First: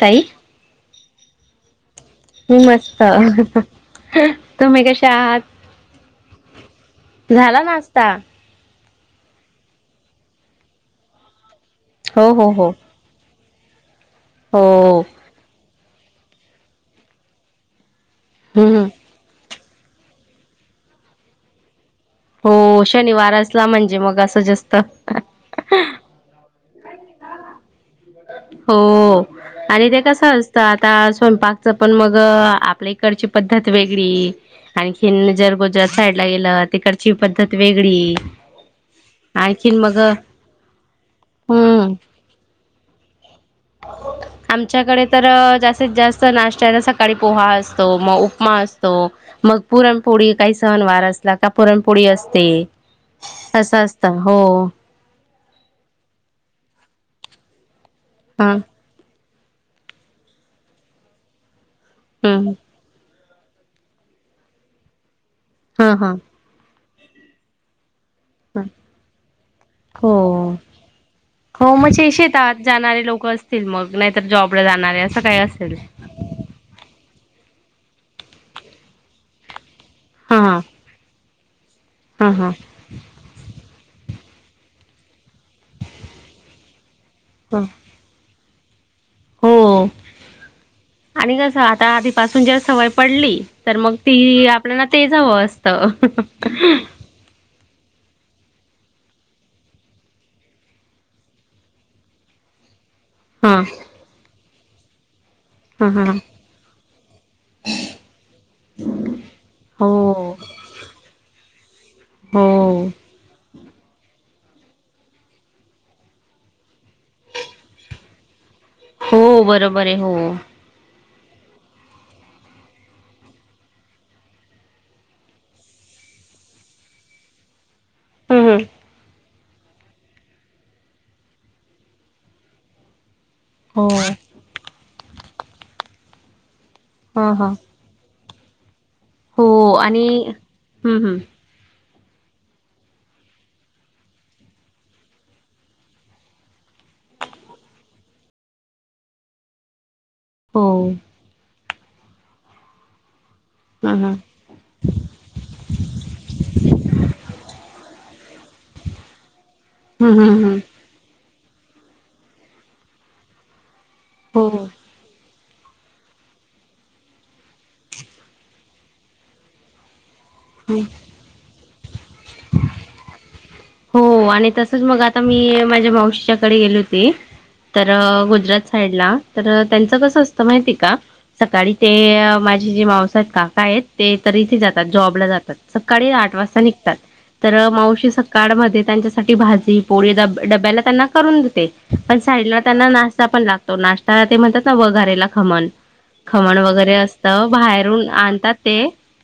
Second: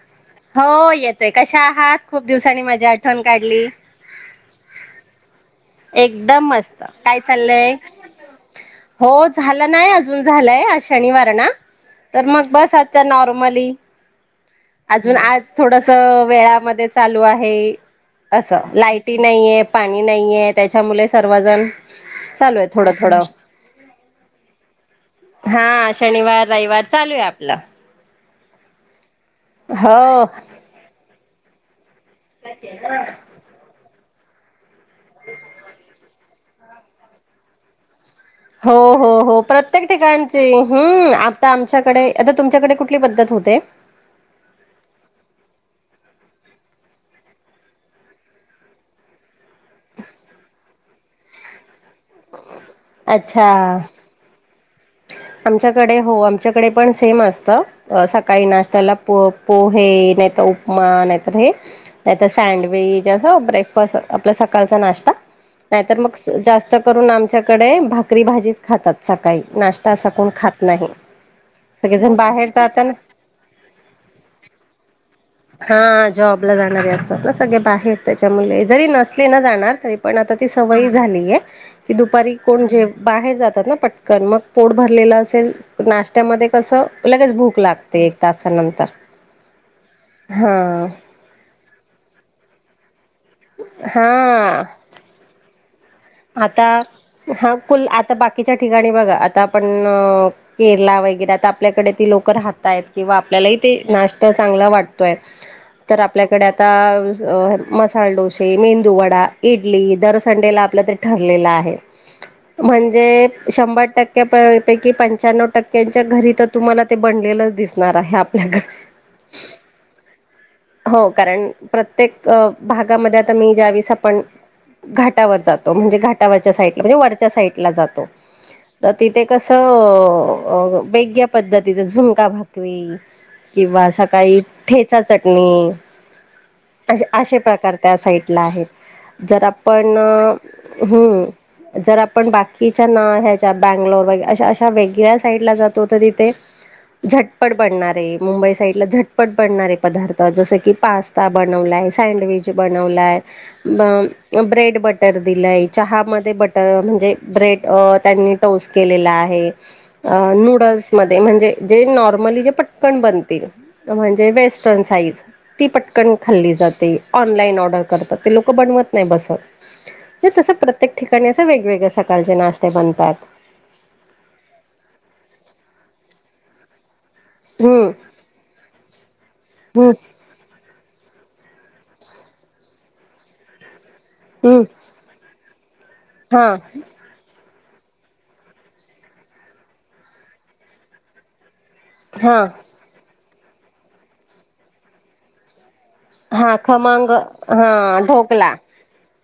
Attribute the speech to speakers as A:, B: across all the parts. A: ताई
B: हो येतोय, कशा आहात? खूप
A: मी
B: दिवसांनी माझी
A: मस्त
B: आठवण काढली.
A: तुम्ही कशा आहात?
B: एकदम मस्त, काय
A: झाला
B: चाललय?
A: नाश्ता
B: हो झालं नाही अजून झालंय, आज शनिवार आहे ना? तर
A: हो
B: मग
A: हो हो
B: बस आ नॉर्मली,
A: हो
B: अजून आज थोडस वेळामध्ये चालू आहे. अस
A: हम्म.
B: लाईट. नाहीय आहे पाणी नाहीये त्याच्यामुळे सर्वजण चालू आहे
A: हो
B: थोडं थोडं
A: शनिवार असला म्हणजे मग असं जास्त
B: हा शनिवार, रविवार, चालू आहे आपलं
A: हो, आणि ते कस
B: हो
A: असतं आता स्वयंपाक पण मग आपल्या इकडची पद्धत वेगळी, आणखी जरगोजर साड गेलं, तिकडची पद्धत वेगळी.
B: हो हो हो,
A: आणखीन
B: प्रत्येक
A: मग
B: ठिकाणची, हम् आता
A: हम्म
B: आमच्याकडे आता तुमच्याकडे कुठली पद्धत होतें?
A: [inaudible] आमच्याकडे तर जास्तीत जास्त नाश्त्याला सकाळी पोहा असतो, मग उपमा असतो. मगं पूरणपोळी काय सन वार असतं मगं आता पुरणपोळी असते.
B: अच्छा
A: असं असतं, हो.
B: आमच्याकडे हो, आमच्याकडे पण सेम असतं. सकाळी
A: हां
B: नाश्त्याला पो पोहे नाहीतर उपमा नाहीतर हे, नाहीतर
A: हं
B: सँडविच. कसं ब्रेक फास्ट, आपला सकाळचा नाश्ता
A: हां
B: नाहीतर
A: हां
B: मगं जास्त जास्तं करूंन आमच्याकडे भाकरी
A: हां
B: -भाजीचं खातात सकाळी. नाश्ता असा
A: हो,
B: कोण खात नाही
A: हो, म्हंजे
B: सगळेजण बाहेर
A: शेतात
B: जाताना
A: जाणारे लोक असतील मगं, नाही तर जॉब ला जाणारे असतील
B: हां जॉबला जाणारे असतात ना सगळे बाहेर त्याच्यामुळे, जरी नसले ना जाणारं तरी पण आता
A: हां
B: ती
A: हां
B: सवयच झाली ये, की
A: हां
B: दुपारी
A: हां
B: कोण जेवत बाहेर जातात ना पट्कन, मगं पोट भरलेलं असेल, नाश्ता मध्ये कसं लगेच भूक
A: हां
B: लागते. ते एक तासांनंतर.
A: हो.
B: हां
A: आणि कसं आता आधीपासून जर सवय पडली, तर मग ती
B: हा
A: आपल्याला तेच हवं अस [unintelligible]
B: आता, हा कुल, आता बाकीच्या ठिकाणी बघा आता आपणं केरला वगैरे, आता आपल्याकडे ती लोकं राहतायेत किंवा आपल्यालाही
A: हां
B: ते नाश्ता चांगला वाटतोय,
A: हां
B: तर
A: हां
B: आपल्याकडे आत ता अ मसाले डोसे, मेंदू वडा, इडली
A: हो.
B: दर संडेला आपल्या ते ठरलेला आहे.
A: हो.
B: म्हणजे शंभर टक्क्या प पैकी पंच्याण्णव टक्क्यांच्या घरी त तुम्हाला ते बनलेलंच दिसणार आहे. आपल्या घ
A: हो बरोबर ये हो.
B: हो कारणं, प्रत्येक भागामध्ये आता मी ज्या वेळीस आपण घाटावर जातो, म्हणजे घाटावरच्या साईटला म्हणजे वरच्या साईटला जातो.
A: हूं हूं
B: म तिथे कसं, वेगळ्या पद्धतीच झुणका भाकरी
A: हो
B: किंवा,
A: ह
B: सकाळी ठेचा चटणी असे, असे
A: ह
B: प्रकार त्या साईटला आहेत.
A: हो
B: जरा पण
A: आणि
B: हम्म जर आपण बाकीच्या ना ह्याच्या बँगलोर व अशा, अशा वेगळ्या साईटला जातो त तिथे झटपट बनणारे, मुंबई साईटला झटपट बनणारे पदार्थ, जसं
A: हो.
B: की पास्ता बनवलाय, सँडविच बनवलाय. म
A: हम्म हम्म
B: ब्रेड बट टर दिलाय, चहा मध्ये बटर म्हणजे ब्रेड त्यांनी टोस् केलेला आहे. अ
A: हम्म हम्म
B: नूडल्स मध्ये, म्हणजे जे नॉर्मली जे पटकन बनतील. त म्हणजे
A: हम्म
B: वेस्टर्न साईज ती पटकन खाल्ली जाते. ऑनलाईन ऑर्डर करतात ते लोक बनवत नाय बसतं. तर तसं
A: हो.
B: प्रत्येक ठिकाणी असं वेगवेगळे सकाळचे नाश्ते बनतायेत.
A: हो, आणि तसंच मगं आता मी माझ्या मावशीच्या कडे गेले होते. तर
B: हम्म
A: गुजरात साईडला तर त्यांच
B: हम्म
A: कसं असं तर माहिती का, सकाळी ते माझे जे मावसा येत काका येत. ते, तर इथे
B: हम्म
A: जातात जॉबला जातात, सकाळी आठ
B: हा
A: वाजता निघतात. तर मावशी स काडमध्ये त्यांच्यासाठी भाजी पोळी डब्य, डब्याला त्यांना करून देते. पण
B: हा
A: साईडला त्यांना नाश्ता पण लागतो. नाश्ता ते म्हणतात ना वघारेला खमन
B: हा
A: खमण वगैरे
B: खमंग
A: असत.
B: हा
A: बाहेरून
B: ढोकला
A: आणतात ते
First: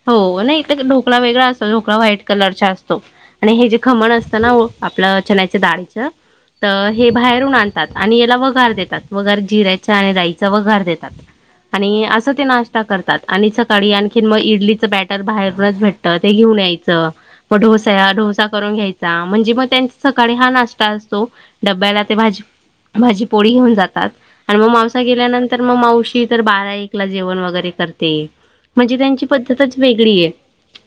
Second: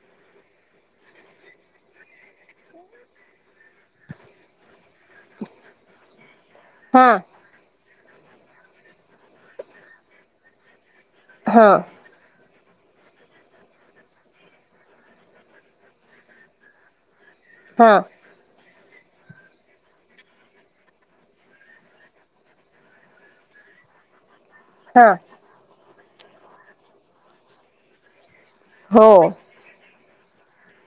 A: हो नाही इथ ढोकळा वेगळा असतो. ढोकळा व्हाईट कलरच्या असतो आणि हे जे खमण असत ना आपलं चन्याच्या डाळीच त हे
B: हा
A: बाहेरून आण आणि याला वगार देतात. वागार जिऱ्याचा आणि राईचा वगार देतात
B: हा
A: आणि असं ते नाश स्टा करतात. आणि सकाळी आणखीन म इडलीचं बॅटर बाहेरूनच भेटत ते घेऊन यायचं म
B: हा
A: डोस्या डोस करुन घ्यायचा, म्हणजे म त्यांचं सकाळी हा नाश्ता असतो. डब्याला ते भाजी भाजी पोळी घेऊन जातात. आणि म मावसा
B: हा
A: गेल्यानंतर म मावशी तर बारा एक ला जेवण वगैरे करते. म्हणजे
B: हो
A: त्यांची पद्धतच वेगळी ये.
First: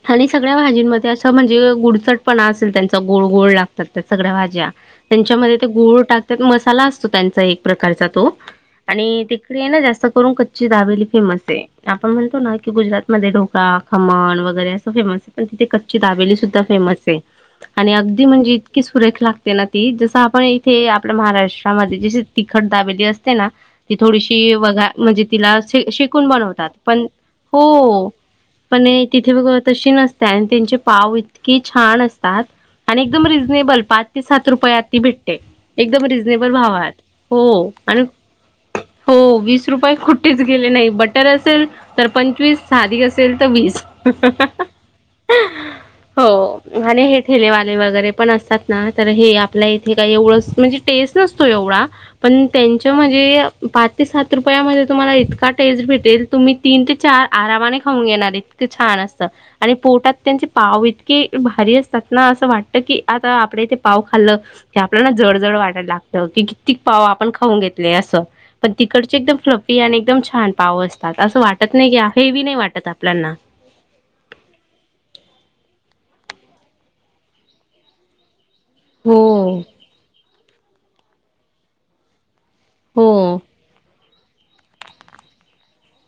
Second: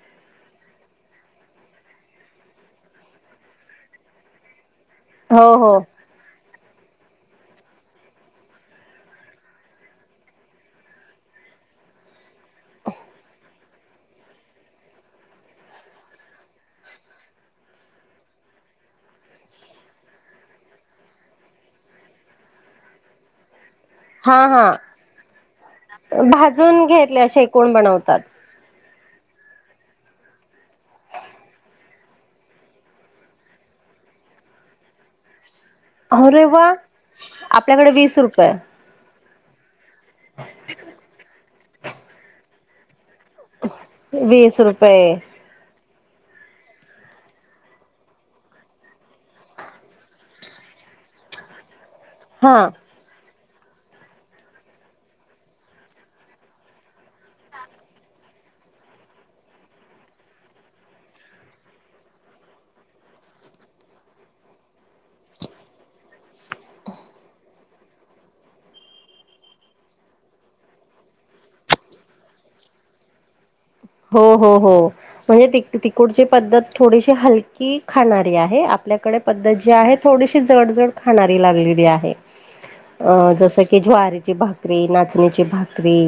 A: आणि सगळ्या भाजींमध्ये असं म्हणजे गुडचट पणा असेल त्यांचा गोळ गोळ लागतात त्या सगळ्या भाज्या
B: हो
A: त्यांच्यामध्ये ते
B: हो
A: गुळ टाक त्यात मसाला असतो. त्यांचा एक प्रकारचा तो आणि तिकडे ये ना जास्त करून कच्ची दाबेली फेमस ये. आपण म्हणतो ना की गुजरात मध्ये डोकळा खमण वगैरे असं फेमस आहे. पण तिथे कच्ची दाबेली सुद्धा फेमस आहे. आणि अगदी म्हणजे इतकी सुरेख लागते ना ती जसं आपण इथे आपल्या महाराष्ट्रामध्ये ज तिखट दाबेली असते ना ती
B: हा
A: थोडीशी
B: हा
A: वघा म्हणजे तिला श शेकून बनवतात
B: भाजून
A: पण.
B: घेतले शेकून
A: हो.
B: बनवतात
A: पण तिथे बघ तशी नसते आणि त्यांचे पाव इतकी छान अस तात आणि एकदम रिजनेबल पाच ते सात रुपयात ती भे एकदम
B: अरे
A: रिजनेबल
B: वा
A: भावात. हो.
B: आपल्याकडे
A: आणि
B: वीस रुपये
A: हो वीस रुपये कुठेच गेले नाही. बटर असेल तर पंचवीस साध असेल तर वीस.
B: वीस रुपये
A: हो. आणि हे ठेलेवाले वगैरे पण असतात ना तर हे आपल्या इथे काही एवढं म्हणजे टेस्ट नसतो एवढा. पण
B: हा
A: त्यांची म्हणजे पाच ते सात रुपया मध्ये तुम्हाला इतका टेस्ट भेटेल तुम्ही तीन ते चार आरामाने खाऊन घेणार इतकं छान असता आणि पोटात त्यांचे पाव इतके भारी असतात ना. असं वाटत की आता आपडे इथे पाव खाल्लं क आपल्याला जड जड वाटायला लागतं की किततीक पाव आपण खाऊन घेतले असं. पण तिकडचे एकदम फ्लफी आणि एकदम छान पाव असतात असं वाटत नाही का्या हेवी नाही वाटत आपल्याना‌.
B: हो हो हो. म्हणजे त तिकुडची पद्धत थोडीशी हलकी खाणारी आहे. आपल्याकडे
A: हो,
B: पद्धत जी आहे थोडीशी जड जड खाणारी लागलेली आहे.
A: हो,
B: अ जसं क की ज्वारीची भाकरी, नाचणीची भाकरी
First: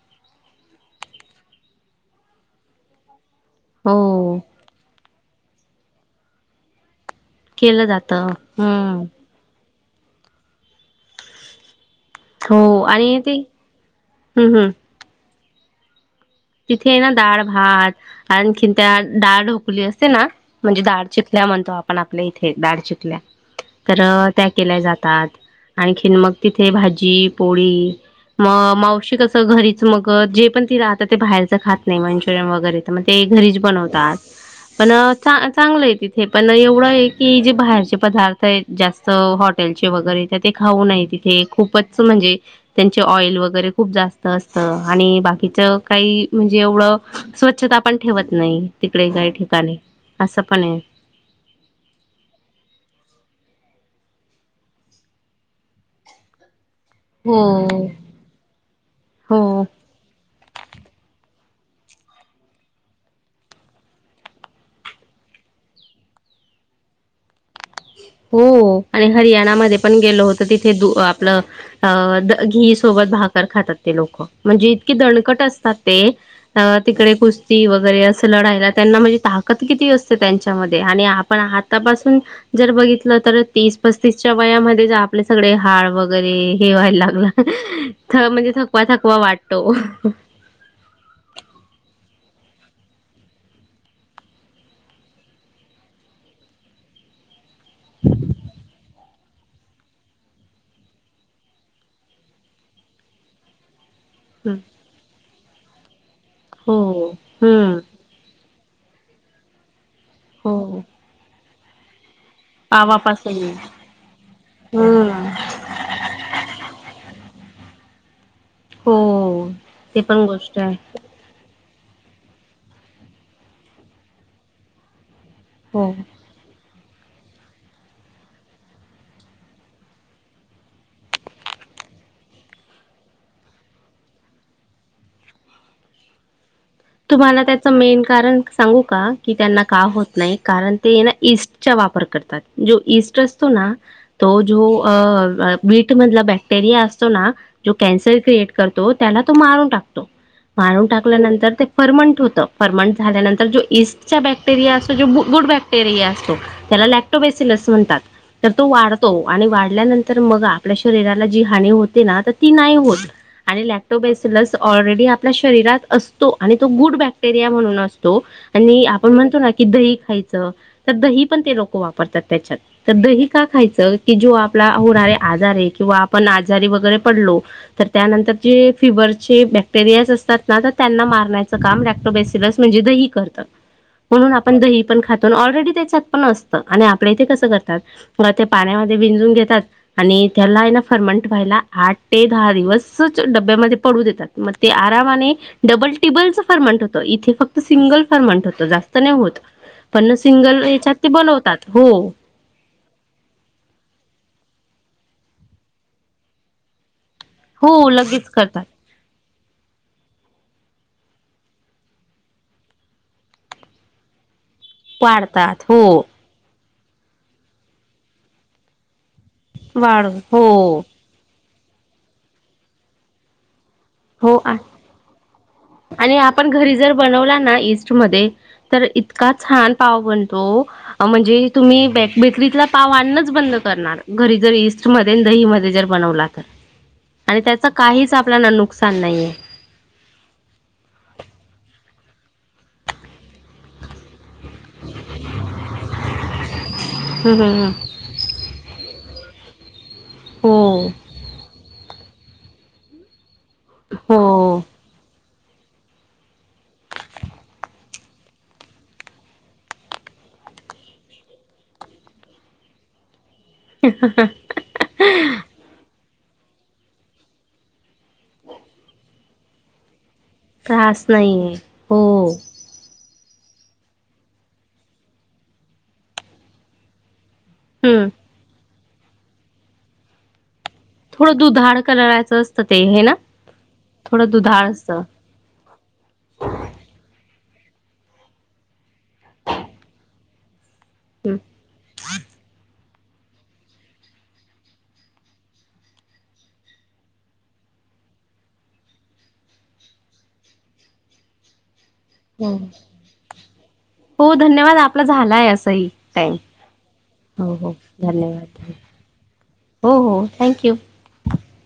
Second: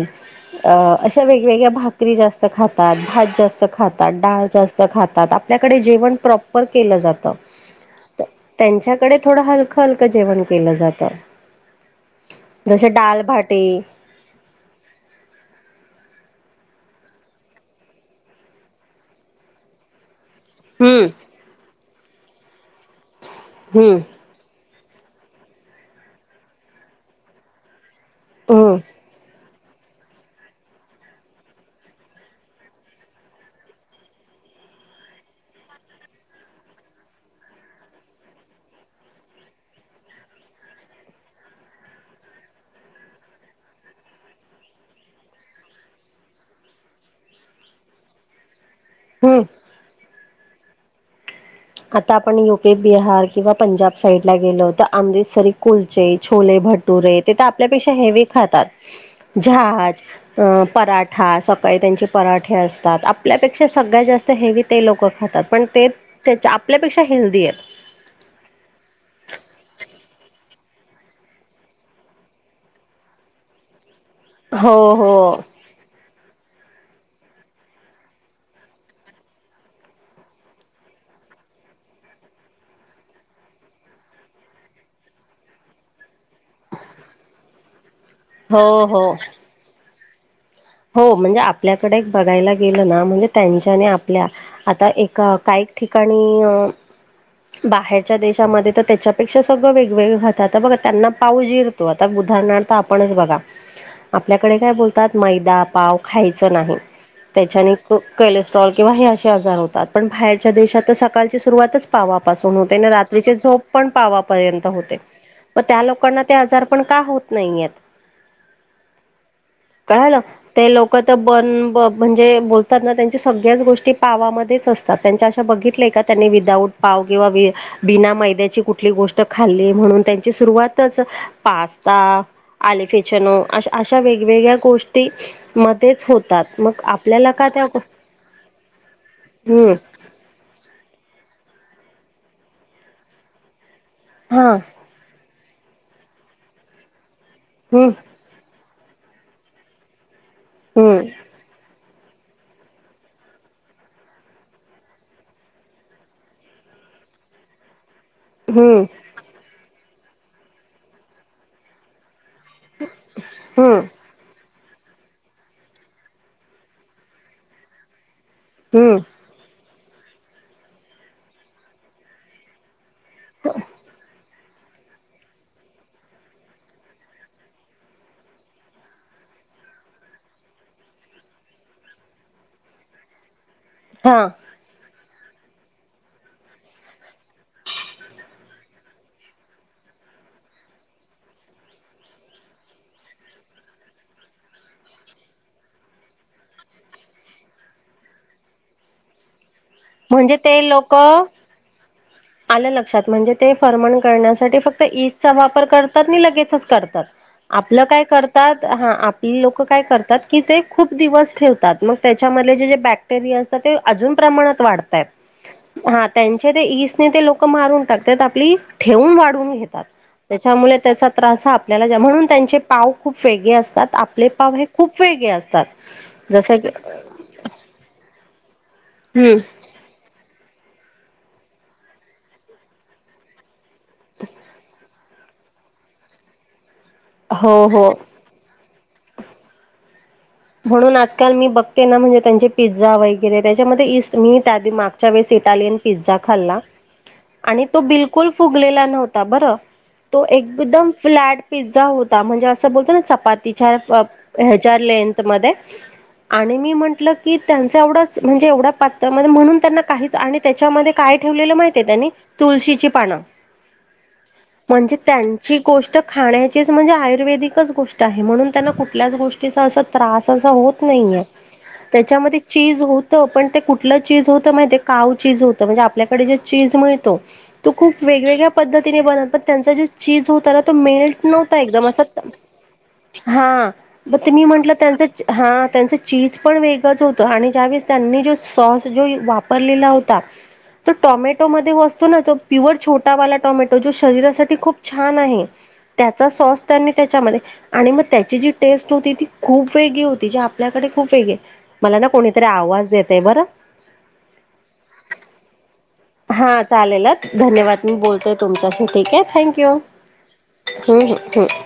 B: अ अशा वेगवेगळ्या भाकरी जास्त खातात. भात जास्त खातात.
A: हो.
B: डाळ जास्त खातात. आपल्याकडे जेवण प्रॉपर केल जात.
A: केलं जातं
B: त्यांच्याक
A: हम्म
B: थोडं हलकं हलकं जेवण केलं जात. जसे डालभाटी,
A: हम् हम. तिथे आहे ना डाळ भात आणखीन त्या डाळ ढोकली असते ना म्हणजे डाळ
B: हम्म
A: ल्या म्हणतो आपण आपल्या इथे दडाळ चिकल्या
B: हम्म
A: तर त्या केल्या जातात. आणखीन मग तिथे भाजी पोळी म
B: हम्म
A: मावशी घरीच मग जे पण ती राह ते बाहेरचं खात नाही मंचुरियन वगैरे तर मग ते घरीच बनवतात. पण चांगलं आहे तिथे पण एवढं आहे की, जे बाहेरचे पदार्थ आहेत. जास्त हॉटेलचे वगैरे त्या ते खाऊ नये. तिथे खूपच म्हणजे त्यांचे ऑइल वगैरे खूप जास्त असत आणि बाकीच काही म्हणजे एवढं स्वच्छता पण ठेवत नाही. तिकडे काही
B: हम्म
A: ठिकाणी. असं पण हाय.
B: आता आपण यु पी बिहार किंवा पंजाब साईडला गेलो तर अमृतसरी, कुलचे, छोले, भट्ट टुरे ते तर
A: हो.
B: आपल्यापेक्षा हेवी खातात.
A: हो.
B: जहा अ पराठा सकाळी त्यांचे पराठे असतात. आपल्यापेक्षा सगळ्यात जास्त हेवी ते लोकं खातात. पण ते त्याच्या आपल्यापेक्षा हेल्दी आहेत.
A: हो. आणि हरियाणामध्ये पण गेलं होतं तिथे द आपलं हां अ द घीसोबत भाकर खातात ते लोकं म्हणजे
B: हो,
A: इतकी
B: हो,
A: दणकट असतात ते. अ तिकडे कुस्ती वगैरे असं लढायला त्यांना म्हणजे ताकद किती असते त्यांच्यामध्ये आणि आपण आ तपासून जर बघित तर तीस पस्तीसच्या वयामध्ये आपले सगळे हाड वगैरे हे व्हायला लागला. म्हणजे थकवा
B: हो, हो.
A: थकवा वाटतो.
B: हो म्हणजे आपल्याकडे बघायला गेलं ना म्हणजे त्यांच्याने आपल्या आता एक काही ठिकाणी अ बाहेरच्या देशामध्ये तर त्याच्यापेक्षा सगळं वेगवेगळं खातात बघ त्यांना पाऊजीर तो आता उदाहरणार्थ आपणच बघा.
A: [inaudible]
B: आपल्याकडे काय बोलतात मैदा पाव खायचा नाही
A: हो
B: त्याच्याने
A: हम्म
B: क कलेस्ट्रॉल किंवा हे असे आजार होतात पण बाहेरच्या
A: हो
B: देशात तर सकाळची सुरुवातच पावापासून होते आणि रात्रीची
A: पावापासून
B: झोप पण पावापर्यंत होते.
A: हम्म
B: व त्या लोकांना ते आजार पण का होत नाही आहेत?
A: हो ती पण गोष्ट आहे.
B: क त बन म्हणजे बोलतात ना त्यांच्या सगळ्याच गोष्टी पावामध्येच अस तात त्यांच्या अशा बघितल्याय
A: हो
B: का त्यांनी विदाउट पाव किंवा वी बिना मैद्याची कुठली गोष्ट खाल्लीये म्हणून त्यांची सुरुवातच पास्ता आलिफेचनो अशा वेगवेगळ्या गोष्टी मध्येच हो तात मग आपल्याला
A: तुम्हाला
B: का त्या
A: त्याचं मेन कारण सांगू का की त्यांना
B: हम्म
A: का होत नाही? कारण ते ना ईस्टचा वापर करतात जो ईस्ट असतो ना तो
B: हा
A: जो अ बीटमधला बॅक्टेरिया असतो ना जो
B: हम्म
A: कॅन्सर क्रिएट करतो त्याला तो मारून टाकतो मारून
B: हम्म
A: टाकल्यानंतर ते परर्मंट होतं परर्मनंट झाल्यानंतर जो इस्टचा बॅक्टेरिया असतो जो जो गुड बॅक्टेरिया असतो. त्याला लॅक्टोबेसिल असं म्हणतात. तर तो
B: हम्म
A: वाढतो आणि वाढल्यानंतर मग आपल्या शरीराला जी हानी होते ना तर ती नाही होत आणि
B: हम्म
A: लॅप्टोबेसलस ऑलरेडी आपल्या शरीरात असतो आणि तो गुड बॅक्टेरिया म्हणून असतो आणि
B: हम्म
A: आपण म्हणतो ना की दही खायचं तर दही पण ते लोकं वापरतात त्याच्यात तर दही का खायचं? की जो आपला होणारा आजार आहे किंवा आपण आजारी वगैरे पडलो. तर त्यानंतर जे फिवरचे बॅक्टेरियाज असतात ना त्यांना मार काम लॅक्टोबेसिलस म्हणजे दही करतं
B: हा
A: म्हणून आ पण दही पण खातो ना ऑलरेडी त्याच्यात पण असतं आणि आपल्या इथे कसं करतात. मग ते पाण्यामध्ये भिंजून घेतात. आणि त्याला आहे ना फर्मंट व्हायला आठ ते दहा दिवसच डब्यामध्ये पडू देतात. म ते आरामाने डब्बल तिब्बलच फर्मंट होतं इथे फक्त सिंगल फर्मंट होतं जास्त नाही होत. पण
B: म्हणजे ते
A: सिंगल ह्याच्यात
B: लोक
A: तिब्बल होतात हो.
B: आलं लक्षात म्हणजे ते फर्मंट करण्यासाठी फक्त वापर करतात आणि लगेचच काढतात. आपलं
A: हो
B: काय
A: लगेच
B: करतात हां आ पली लोकं काय करतात की ते खूप दिवस ठेवतात मग त्याच्यामधले जे बॅक्टेरिया असतात ते अजून प्रमाणात
A: वाढतात
B: वाढतायेत
A: हो
B: हा त्यांच्या ते इस्टने ते लोकं मारून टाकतात आपली ठेवून वाढवून घेतात
A: वाढ हो
B: त्याच्यामुळे त्याचा त्रास हा आपल्याला ज्या म्हणून त्यांचे पाव खूप वेगळे असतात आपले
A: हो
B: पाव हे खूप वेगळे असतात.
A: आणि आपण
B: जसं की
A: घरी जर बनवला ना ईस्टमध्ये तर इतका
B: हम्म
A: छान पाव बनतो अ म्हणजे तुम्ही बेकरीतला पाव आणणच बंद घरी जर ईस्टमध्ये आणि दहीमध्ये जर बनवला तर आणि
B: हो
A: त्याचं
B: हो.
A: काहीच आप आपल्याला नुकसान नाही आहे.
B: म्हणून आजकाल मी बघते ना म्हणजे त्यांचे पिझ्झा वगैरे त्याच्यामध्ये ईस्ट मीतर मागच्या वेळेस इटालियन पिझ्झा खाल्ला
A: हम्म हम्म
B: आणि
A: हम्म.
B: तो बिल कुल फुगलेला नव्हता बर तो
A: हो
B: एकदम फ्लॅट. पिझ्झा होता म्हणजे असं बोलतो ना चपातीच्या
A: हो
B: ह्याच्या लेंथ मध्ये. आणि मी म्हटलं की त्यांच एवढंच म्हणजे एवढं पातळमध्ये म्हण म्हणून त्यांना काहीच आणि त्याच्यामध्ये काय ठेवलेलं माहितेय त्यांनी तुळशीची पानं.
A: ह.
B: म्हणजे त्यांची गोष्ट खाण्याचीच म्हणजे आयुर्वेदिकच गोष्ट आहे म्हणून त्यांना कुठल्याच गोष्टी. त्त्याचा असा त्रास अस होत
A: त्रास
B: नाहीे
A: नाहीये हो
B: त्याच्यामध्ये. चीज होत पण ते कुठलं चीज होतं माहि काव चीज होत म्हणजे आपल्याकडे जे चीज मिळतो. तो खूप
A: हम्म
B: वेगवेगळ्या पद्धतीने बन प त्यांचा जो चीज होता ना. तो मेल्ट
A: थोडं
B: नव्हता
A: दुधाळ
B: एकदम असं
A: कलराचं असतं ते हे ना
B: हा म
A: थोडं
B: किनी
A: दुधाळ
B: म्हटलं.
A: असतं
B: हा त्यांचं चीज पण वेगंच होतं आणि ज्यावेळेस त्यांनी जो सॉस जो वापरलेला होता. तो
A: हम्म
B: टॉमॅटो मध्ये वसतो ना तो प्युअर छोटावाला टोमॅटो जो शरीरासाठी खूप छान आहे. त्याचा सॉस त्यानी त्याच्यामध्ये आणि मग त्याची जी टेस्ट होती ती. खूप वेगळी होती जी आपल्याकडे खूप वेग मला ना कोणीतरी
A: हो
B: आवाज देतय बरं.
A: हो धन्यवाद आपला झालाय असंही टाइम
B: हा चालेल
A: हो हो
B: धन्यवाद मी बोलतोय
A: धन्यवाद
B: तुमच्याशी ठीक हे.
A: हो
B: थँक्यू
A: हो थँक्यू
B: ह् ह्.